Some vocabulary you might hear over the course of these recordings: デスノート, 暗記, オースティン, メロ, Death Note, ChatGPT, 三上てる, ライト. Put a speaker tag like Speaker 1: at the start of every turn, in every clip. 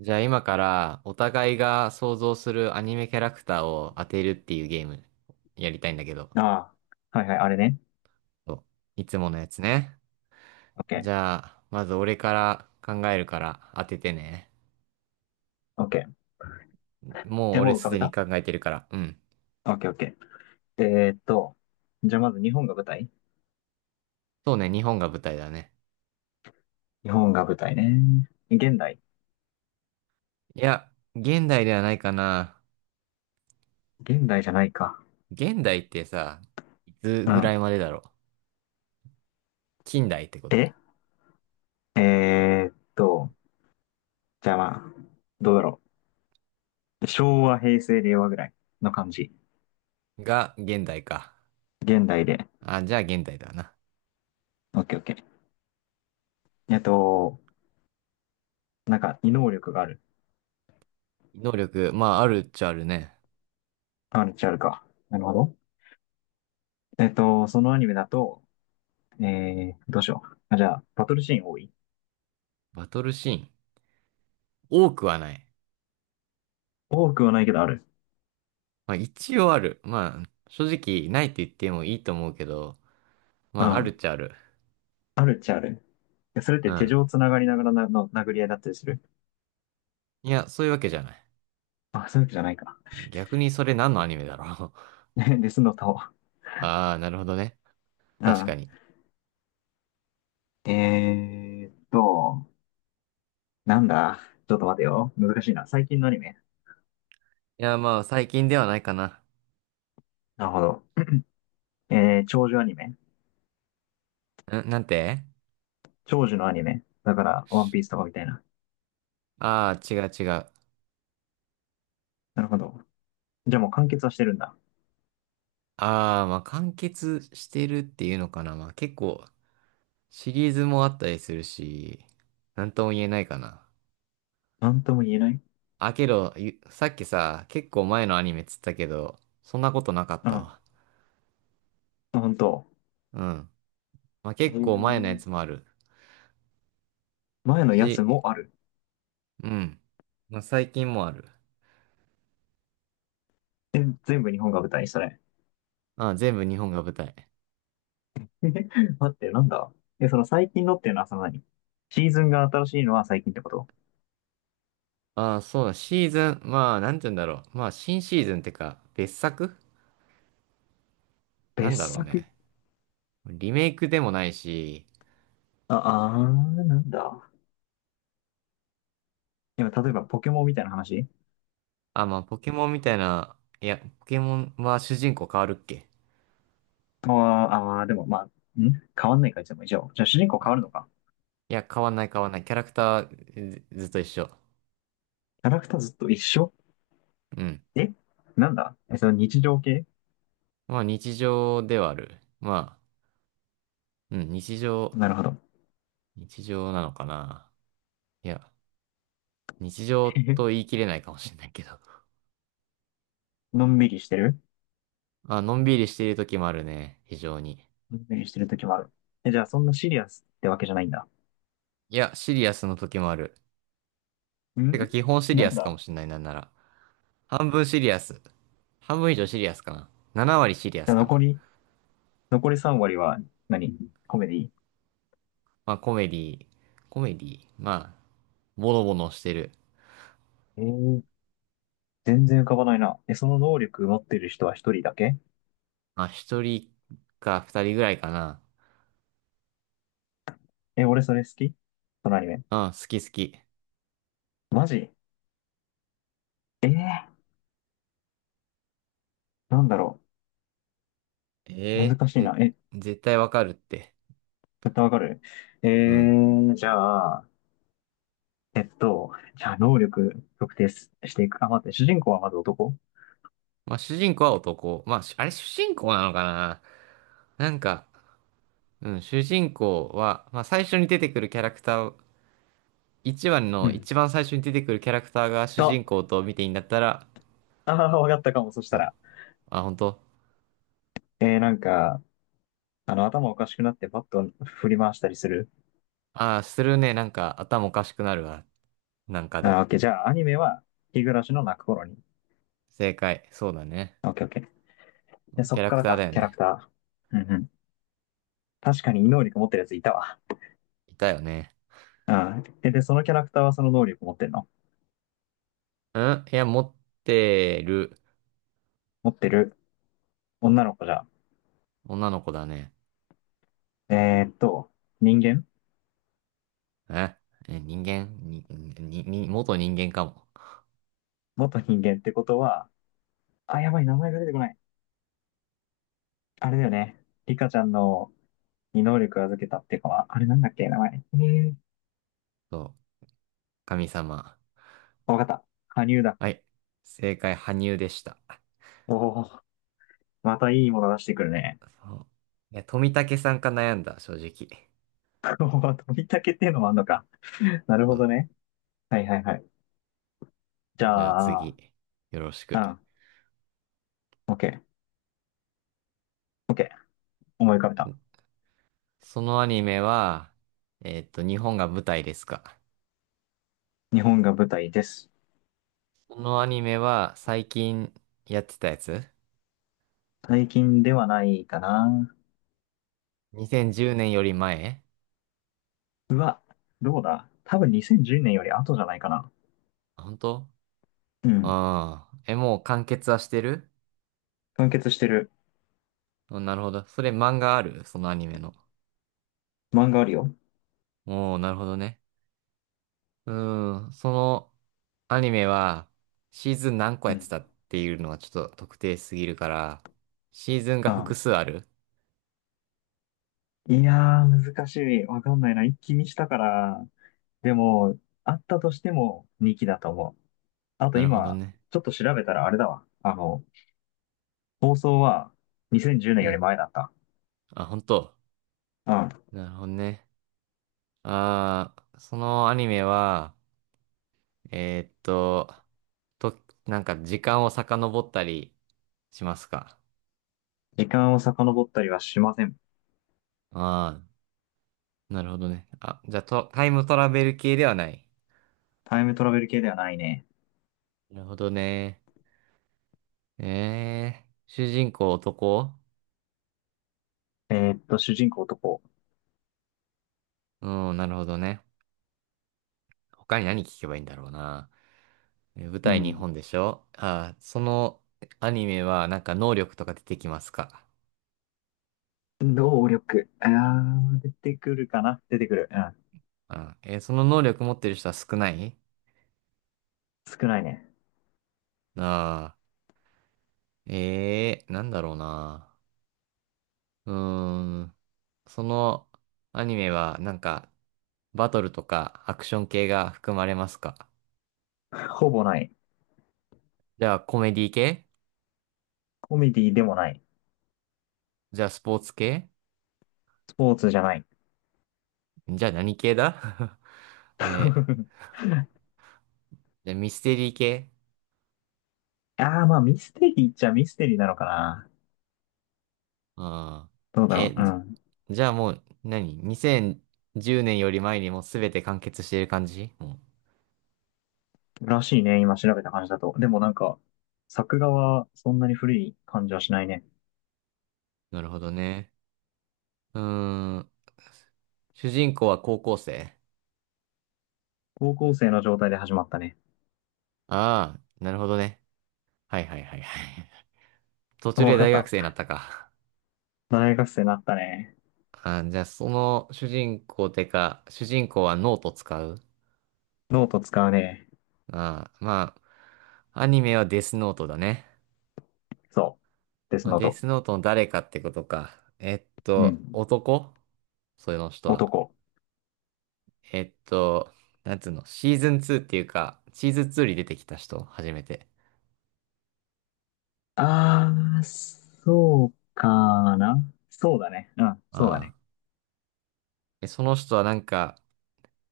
Speaker 1: じゃあ今からお互いが想像するアニメキャラクターを当てるっていうゲームやりたいんだけど。
Speaker 2: ああ、はいはい、あれね。
Speaker 1: そう、いつものやつね。
Speaker 2: オッケ
Speaker 1: じ
Speaker 2: ー、
Speaker 1: ゃあ、まず俺から考えるから当ててね。
Speaker 2: オッケー。
Speaker 1: もう
Speaker 2: え、
Speaker 1: 俺
Speaker 2: もう浮か
Speaker 1: す
Speaker 2: べ
Speaker 1: でに
Speaker 2: た？
Speaker 1: 考えてるから。うん。
Speaker 2: オッケー、オッケー。じゃあまず日本が舞台？
Speaker 1: そうね、日本が舞台だね。
Speaker 2: 日本が舞台ね。現代？
Speaker 1: いや、現代ではないかな。
Speaker 2: 現代じゃないか。
Speaker 1: 現代ってさ、いつ
Speaker 2: う
Speaker 1: ぐら
Speaker 2: ん。
Speaker 1: いまでだろう。近代ってこと？
Speaker 2: ええーっと、じゃあまあ、どうだろう。昭和、平成、令和ぐらいの感じ。
Speaker 1: が現代か。
Speaker 2: 現代で。
Speaker 1: あ、じゃあ現代だな。
Speaker 2: オッケー、オッケー。えっと、なんか、異能力がある。
Speaker 1: 能力、まああるっちゃあるね。
Speaker 2: あるっちゃあるか。なるほど。そのアニメだと、どうしよう。あ、じゃあ、バトルシーン多い？
Speaker 1: バトルシーン。多くはない。
Speaker 2: 多くはないけどある。
Speaker 1: まあ一応ある。まあ正直ないと言ってもいいと思うけど、ま
Speaker 2: う
Speaker 1: あある
Speaker 2: ん。
Speaker 1: っちゃある。
Speaker 2: あるっちゃある。やそれっ
Speaker 1: う
Speaker 2: て手
Speaker 1: ん。
Speaker 2: 錠つながりながらなの殴り合いだったりする？
Speaker 1: いや、そういうわけじゃない。
Speaker 2: あ、そういうわけじゃないか。
Speaker 1: 逆にそれ何のアニメだろう。
Speaker 2: で、スノタを。
Speaker 1: ああ、なるほどね。
Speaker 2: う
Speaker 1: 確か
Speaker 2: ん。
Speaker 1: に。い
Speaker 2: えーっと、なんだ。ちょっと待てよ。難しいな。最近のアニメ。
Speaker 1: や、まあ最近ではないかな。
Speaker 2: なるほど。えー、長寿アニメ。
Speaker 1: ん、なんて？
Speaker 2: 長寿のアニメ。だから、ワンピースとかみたいな。
Speaker 1: ああー、違う違う。
Speaker 2: なるほど。じゃあもう完結はしてるんだ。
Speaker 1: ああ、まあ完結してるっていうのかな。まあ結構シリーズもあったりするし、なんとも言えないかな。
Speaker 2: なんとも言えない。
Speaker 1: あ、けど、ゆ、さっきさ、結構前のアニメっつったけど、そんなことなかっ
Speaker 2: う
Speaker 1: た
Speaker 2: ん。
Speaker 1: わ。
Speaker 2: ほ本当。
Speaker 1: うん。まあ
Speaker 2: え
Speaker 1: 結構前のや
Speaker 2: ー
Speaker 1: つもある
Speaker 2: 前のやつ
Speaker 1: し、
Speaker 2: もある。
Speaker 1: うん。まあ最近もある。
Speaker 2: え全部日本が舞台、それ？
Speaker 1: ああ、全部日本が舞台。
Speaker 2: 待って、なんだ。え、その最近のっていうのはその何？シーズンが新しいのは最近ってこと？
Speaker 1: ああ、そうだ、シーズン、まあなんて言うんだろう。まあ新シーズンってか、別作、
Speaker 2: 別
Speaker 1: なんだろう
Speaker 2: 作。
Speaker 1: ね。リメイクでもないし、
Speaker 2: あ、あー、なんだ。今、例えばポケモンみたいな話？
Speaker 1: あ、まあポケモンみたいな、いや、ポケモンは主人公変わるっけ？
Speaker 2: ああーあー、でもまあ、ん変わんないか、いつも以上。じゃじゃあ主人公変わるのか。
Speaker 1: いや、変わんない。キャラクターずっと一緒。
Speaker 2: キャラクターずっと一緒？
Speaker 1: うん。
Speaker 2: え、なんだ？え、その日常系？
Speaker 1: まあ日常ではある。まあ、うん、日常、
Speaker 2: なるほど。
Speaker 1: 日常なのかな。いや、日 常
Speaker 2: へへ、
Speaker 1: と言い切れないかもしれないけど。
Speaker 2: のんびりしてる？
Speaker 1: あ、のんびりしている時もあるね。非常に。
Speaker 2: のんびりしてる時もある。え、じゃあ、そんなシリアスってわけじゃないんだ。
Speaker 1: いや、シリアスの時もある。てか、
Speaker 2: ん、
Speaker 1: 基本シリ
Speaker 2: な
Speaker 1: ア
Speaker 2: ん
Speaker 1: スか
Speaker 2: だ。
Speaker 1: もしれない、なんなら。半分シリアス。半分以上シリアスかな。7割シリア
Speaker 2: じ
Speaker 1: ス
Speaker 2: ゃあ、
Speaker 1: か
Speaker 2: 残
Speaker 1: な。
Speaker 2: り、残り3割は何？コメディ？
Speaker 1: まあ、コメディ、まあ、ボロボロしてる。
Speaker 2: えー、全然浮かばないな。え、その能力持ってる人は一人だけ？
Speaker 1: まあ、一人か二人ぐらいかな。
Speaker 2: え、俺それ好き、そのアニメ。
Speaker 1: うん、好き好き。
Speaker 2: マジ？えー、なんだろ
Speaker 1: え
Speaker 2: う。
Speaker 1: え
Speaker 2: 難しい
Speaker 1: ぜ、
Speaker 2: な。え、
Speaker 1: 絶対わかるって。
Speaker 2: 絶対わかる。え
Speaker 1: うん。
Speaker 2: ー、じゃあ、えっと、じゃあ、能力特定すしていく。あ、待って、主人公はまず男？
Speaker 1: まあ、主人公は男。まあ、し、あれ主人公なのかな？なんか、うん、主人公は、まあ、最初に出てくるキャラクター一番
Speaker 2: う
Speaker 1: の
Speaker 2: ん。
Speaker 1: 一番最初に出てくるキャラクターが主
Speaker 2: と、
Speaker 1: 人公と見ていいんだったら、
Speaker 2: あ、あわかったかも。そした
Speaker 1: そう。
Speaker 2: ら。
Speaker 1: あ、本当？
Speaker 2: なんか、あの、頭おかしくなってバットを振り回したりする。
Speaker 1: ああー、するね。なんか頭おかしくなるわ。なんか
Speaker 2: あー、オ
Speaker 1: で。
Speaker 2: ッケー。じゃあ、アニメは、日暮らしの泣く頃に。
Speaker 1: 正解。そうだね。
Speaker 2: オッケー、オッケー。で、そ
Speaker 1: キャ
Speaker 2: っ
Speaker 1: ラ
Speaker 2: か
Speaker 1: ク
Speaker 2: ら
Speaker 1: ター
Speaker 2: か、
Speaker 1: だよ
Speaker 2: キャラ
Speaker 1: ね。
Speaker 2: クター。うんうん。確かに異能力持ってるやついたわ。
Speaker 1: いたよね。
Speaker 2: うん。え、で、そのキャラクターはその能力持ってるの？
Speaker 1: うん、いや、持ってる。
Speaker 2: 持ってる、女の子じゃん。
Speaker 1: 女の子だね。
Speaker 2: えーっと、人間？
Speaker 1: ええ、人間に、に、に、元人間かも。
Speaker 2: 元人間ってことは、あ、やばい、名前が出てこない。あれだよね。リカちゃんのに能力預けたっていうかは、あれなんだっけ、名前。えー、
Speaker 1: そう。神様。
Speaker 2: わかった。羽生だ。
Speaker 1: はい。正解、羽生でした。
Speaker 2: おお、またいいもの出してくるね。
Speaker 1: そう。いや、富武さんか悩んだ、正直。
Speaker 2: おー飛びたけっていうのもあんのか。なる
Speaker 1: そ
Speaker 2: ほど
Speaker 1: う。
Speaker 2: ね。はいはいはい。じ
Speaker 1: じゃあ
Speaker 2: ゃあ、
Speaker 1: 次、よろし
Speaker 2: う
Speaker 1: く。
Speaker 2: ん、オッケー、オッケー。思い浮かべた。
Speaker 1: そのアニメは、えっと、日本が舞台ですか。
Speaker 2: 日本が舞台です。
Speaker 1: そのアニメは最近やってたやつ？
Speaker 2: 最近ではないかな。
Speaker 1: 2010 年より前？
Speaker 2: うわ、どうだ多分2010年より後じゃないかな。
Speaker 1: あ本当？
Speaker 2: うん。
Speaker 1: ああー。え、もう完結はしてる？
Speaker 2: 完結してる。
Speaker 1: うん、なるほど。それ漫画ある？そのアニメの。
Speaker 2: 漫画あるよ。
Speaker 1: おー、なるほどね。うーん、そのアニメはシーズン何個
Speaker 2: う
Speaker 1: やっ
Speaker 2: ん。
Speaker 1: てたっていうのはちょっと特定すぎるから、シーズンが
Speaker 2: あ、
Speaker 1: 複数ある？
Speaker 2: いやー、難しい。わかんないな。一気にしたから。でも、あったとしても2期だと思う。あと
Speaker 1: なるほど
Speaker 2: 今、
Speaker 1: ね。
Speaker 2: ちょっと調べたらあれだわ。あの、放送は2010年
Speaker 1: う
Speaker 2: より
Speaker 1: ん。
Speaker 2: 前だった。
Speaker 1: あ、本当？
Speaker 2: うん。
Speaker 1: なるほどね。ああ、そのアニメは、えーっと、と、なんか時間を遡ったりしますか。
Speaker 2: 時間を遡ったりはしません。
Speaker 1: ああ、なるほどね。あ、じゃあと、タイムトラベル系ではない。
Speaker 2: タイムトラベル系ではないね。
Speaker 1: なるほどね。ええ、主人公男？
Speaker 2: 主人公男。
Speaker 1: うん、なるほどね。他に何聞けばいいんだろうな。え舞
Speaker 2: う
Speaker 1: 台日
Speaker 2: ん。
Speaker 1: 本でしょ？ああ、そのアニメはなんか能力とか出てきますか。
Speaker 2: 能力。あー、出てくるかな出てくる。うん。
Speaker 1: あ、えー、その能力持ってる人は少ない？
Speaker 2: 少ないね。
Speaker 1: ああ。ええー、なんだろうな。うーん。そのアニメはなんかバトルとかアクション系が含まれますか？
Speaker 2: ほぼない。
Speaker 1: じゃあコメディ系？
Speaker 2: コメディでもない。
Speaker 1: じゃあスポーツ系？
Speaker 2: スポーツじゃない。
Speaker 1: じゃあ何系だ？ えー、じゃあミステリー系？
Speaker 2: あー、まあミステリーっちゃミステリーなのかな。
Speaker 1: あ
Speaker 2: どうだ
Speaker 1: ー、
Speaker 2: ろう。
Speaker 1: え、
Speaker 2: う
Speaker 1: じ、
Speaker 2: ん。
Speaker 1: じゃあもう何？ 2010 年より前にもうすべて完結している感じ？も
Speaker 2: らしいね。今調べた感じだと。でもなんか、作画はそんなに古い感じはしないね。
Speaker 1: う、なるほどね。うーん。主人公は高校生？
Speaker 2: 高校生の状態で始まったね。
Speaker 1: ああー、なるほどね。はいはいはいはい。途
Speaker 2: お
Speaker 1: 中で
Speaker 2: わかっ
Speaker 1: 大学
Speaker 2: た。
Speaker 1: 生になったか。
Speaker 2: 大学生になったね。
Speaker 1: あ、じゃあ、その主人公てか、主人公はノート使う？
Speaker 2: ノート使うね。
Speaker 1: あま、あ、アニメはデスノートだね。
Speaker 2: そう。デス
Speaker 1: まあ、
Speaker 2: ノー
Speaker 1: デ
Speaker 2: ト。
Speaker 1: スノートの誰かってことか。えっ
Speaker 2: う
Speaker 1: と、
Speaker 2: ん。
Speaker 1: 男？それの人は。
Speaker 2: 男。
Speaker 1: えっと、なんつうの、シーズン2っていうか、シーズン2に出てきた人、初めて。
Speaker 2: あー、そうかな。そうだね。うん、
Speaker 1: あ
Speaker 2: そうだね。
Speaker 1: あ。え、その人はなんか、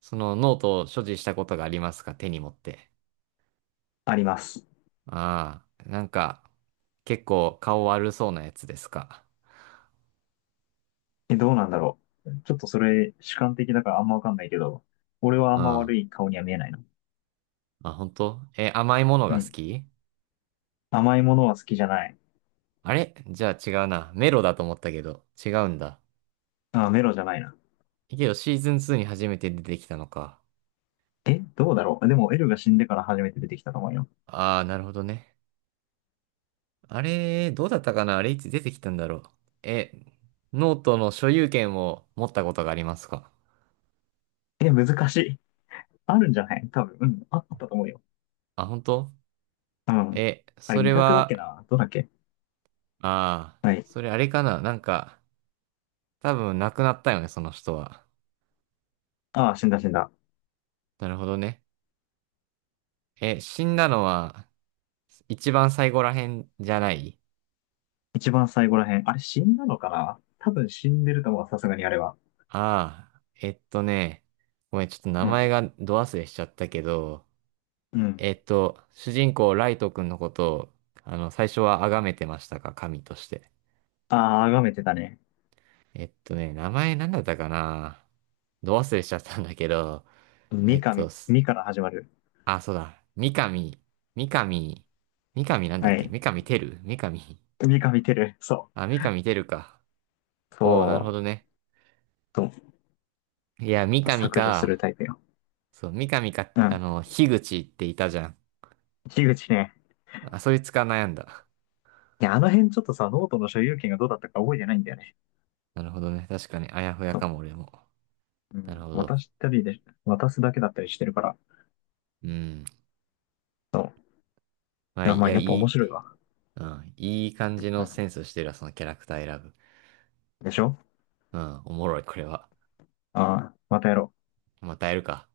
Speaker 1: そのノートを所持したことがありますか？手に持って。
Speaker 2: あります。
Speaker 1: ああ。なんか、結構顔悪そうなやつですか。
Speaker 2: え、どうなんだろう。ちょっとそれ、主観的だからあんまわかんないけど、俺はあんま
Speaker 1: あ、
Speaker 2: 悪い顔には見えないな。
Speaker 1: 本当？え、甘いもの
Speaker 2: う
Speaker 1: が好
Speaker 2: ん。
Speaker 1: き？
Speaker 2: 甘いものは好きじゃない。
Speaker 1: あれじゃあ違うな。メロだと思ったけど、違うんだ。
Speaker 2: あ、メロじゃないな。
Speaker 1: けどシーズン2に初めて出てきたのか。
Speaker 2: え、どうだろう。でも、エルが死んでから初めて出てきたと思うよ。
Speaker 1: ああ、なるほどね。あれ、どうだったかな？あれいつ出てきたんだろう。え、ノートの所有権を持ったことがありますか？
Speaker 2: え、難しい。あるんじゃない多分。うん。ああったと思うよ。
Speaker 1: あ、本当？
Speaker 2: うん。
Speaker 1: え、
Speaker 2: あれ、
Speaker 1: そ
Speaker 2: 委
Speaker 1: れ
Speaker 2: 託だっけ
Speaker 1: は、
Speaker 2: などうだっけ？
Speaker 1: ああ、
Speaker 2: はい。
Speaker 1: それあれかな？なんか、多分亡くなったよね、その人は。
Speaker 2: ああ、死んだ死んだ。
Speaker 1: なるほどね。え、死んだのは、一番最後らへんじゃない？
Speaker 2: 一番最後らへん。あれ、死んだのかな多分死んでると思う。さすがにあれは。
Speaker 1: ああ、えっとね、ごめん、ちょっと名
Speaker 2: う
Speaker 1: 前
Speaker 2: ん。
Speaker 1: がど忘れしちゃったけど、
Speaker 2: うん。
Speaker 1: えっと、主人公ライト君のことを、あの、最初は崇めてましたか、神として。
Speaker 2: ああ、あがめてたね。
Speaker 1: えっとね、名前なんだったかな？ど忘れしちゃったんだけど、え
Speaker 2: 三
Speaker 1: っ
Speaker 2: かみ、
Speaker 1: と、す、
Speaker 2: みから始まる。
Speaker 1: あ、そうだ、三上、三上、三上なんだっ
Speaker 2: は
Speaker 1: け？
Speaker 2: い。
Speaker 1: 三上てる三上。
Speaker 2: 三か見てる。そ
Speaker 1: あ、三上てるか。
Speaker 2: う。そ
Speaker 1: おお、なるほ
Speaker 2: う。
Speaker 1: どね。
Speaker 2: そ
Speaker 1: いや、三
Speaker 2: う
Speaker 1: 上
Speaker 2: 削除する
Speaker 1: か、
Speaker 2: タイプよ。
Speaker 1: そう、三上か、
Speaker 2: う
Speaker 1: あ
Speaker 2: ん。
Speaker 1: の、樋口っていたじゃん。
Speaker 2: 樋口ね。
Speaker 1: あ、そいつか悩んだ。
Speaker 2: いや、あの辺ちょっとさ、ノートの所有権がどうだったか覚えてないんだよね。
Speaker 1: なるほどね。確かに、あやふや
Speaker 2: そ
Speaker 1: か
Speaker 2: う。
Speaker 1: も、俺も。
Speaker 2: う
Speaker 1: なる
Speaker 2: ん。
Speaker 1: ほど。
Speaker 2: 渡したりで、渡すだけだったりしてるから。
Speaker 1: うん。
Speaker 2: そう。
Speaker 1: ま
Speaker 2: い
Speaker 1: あ、
Speaker 2: や、
Speaker 1: い
Speaker 2: まあ、
Speaker 1: や、
Speaker 2: や
Speaker 1: い
Speaker 2: っぱ面
Speaker 1: い、
Speaker 2: 白いわ。
Speaker 1: うん。いい感
Speaker 2: う
Speaker 1: じのセ
Speaker 2: ん。
Speaker 1: ンスしてるわ、そのキャラクター選ぶ。
Speaker 2: でしょ？
Speaker 1: うん。おもろい、これは。
Speaker 2: ああ、またやろう。
Speaker 1: またやるか。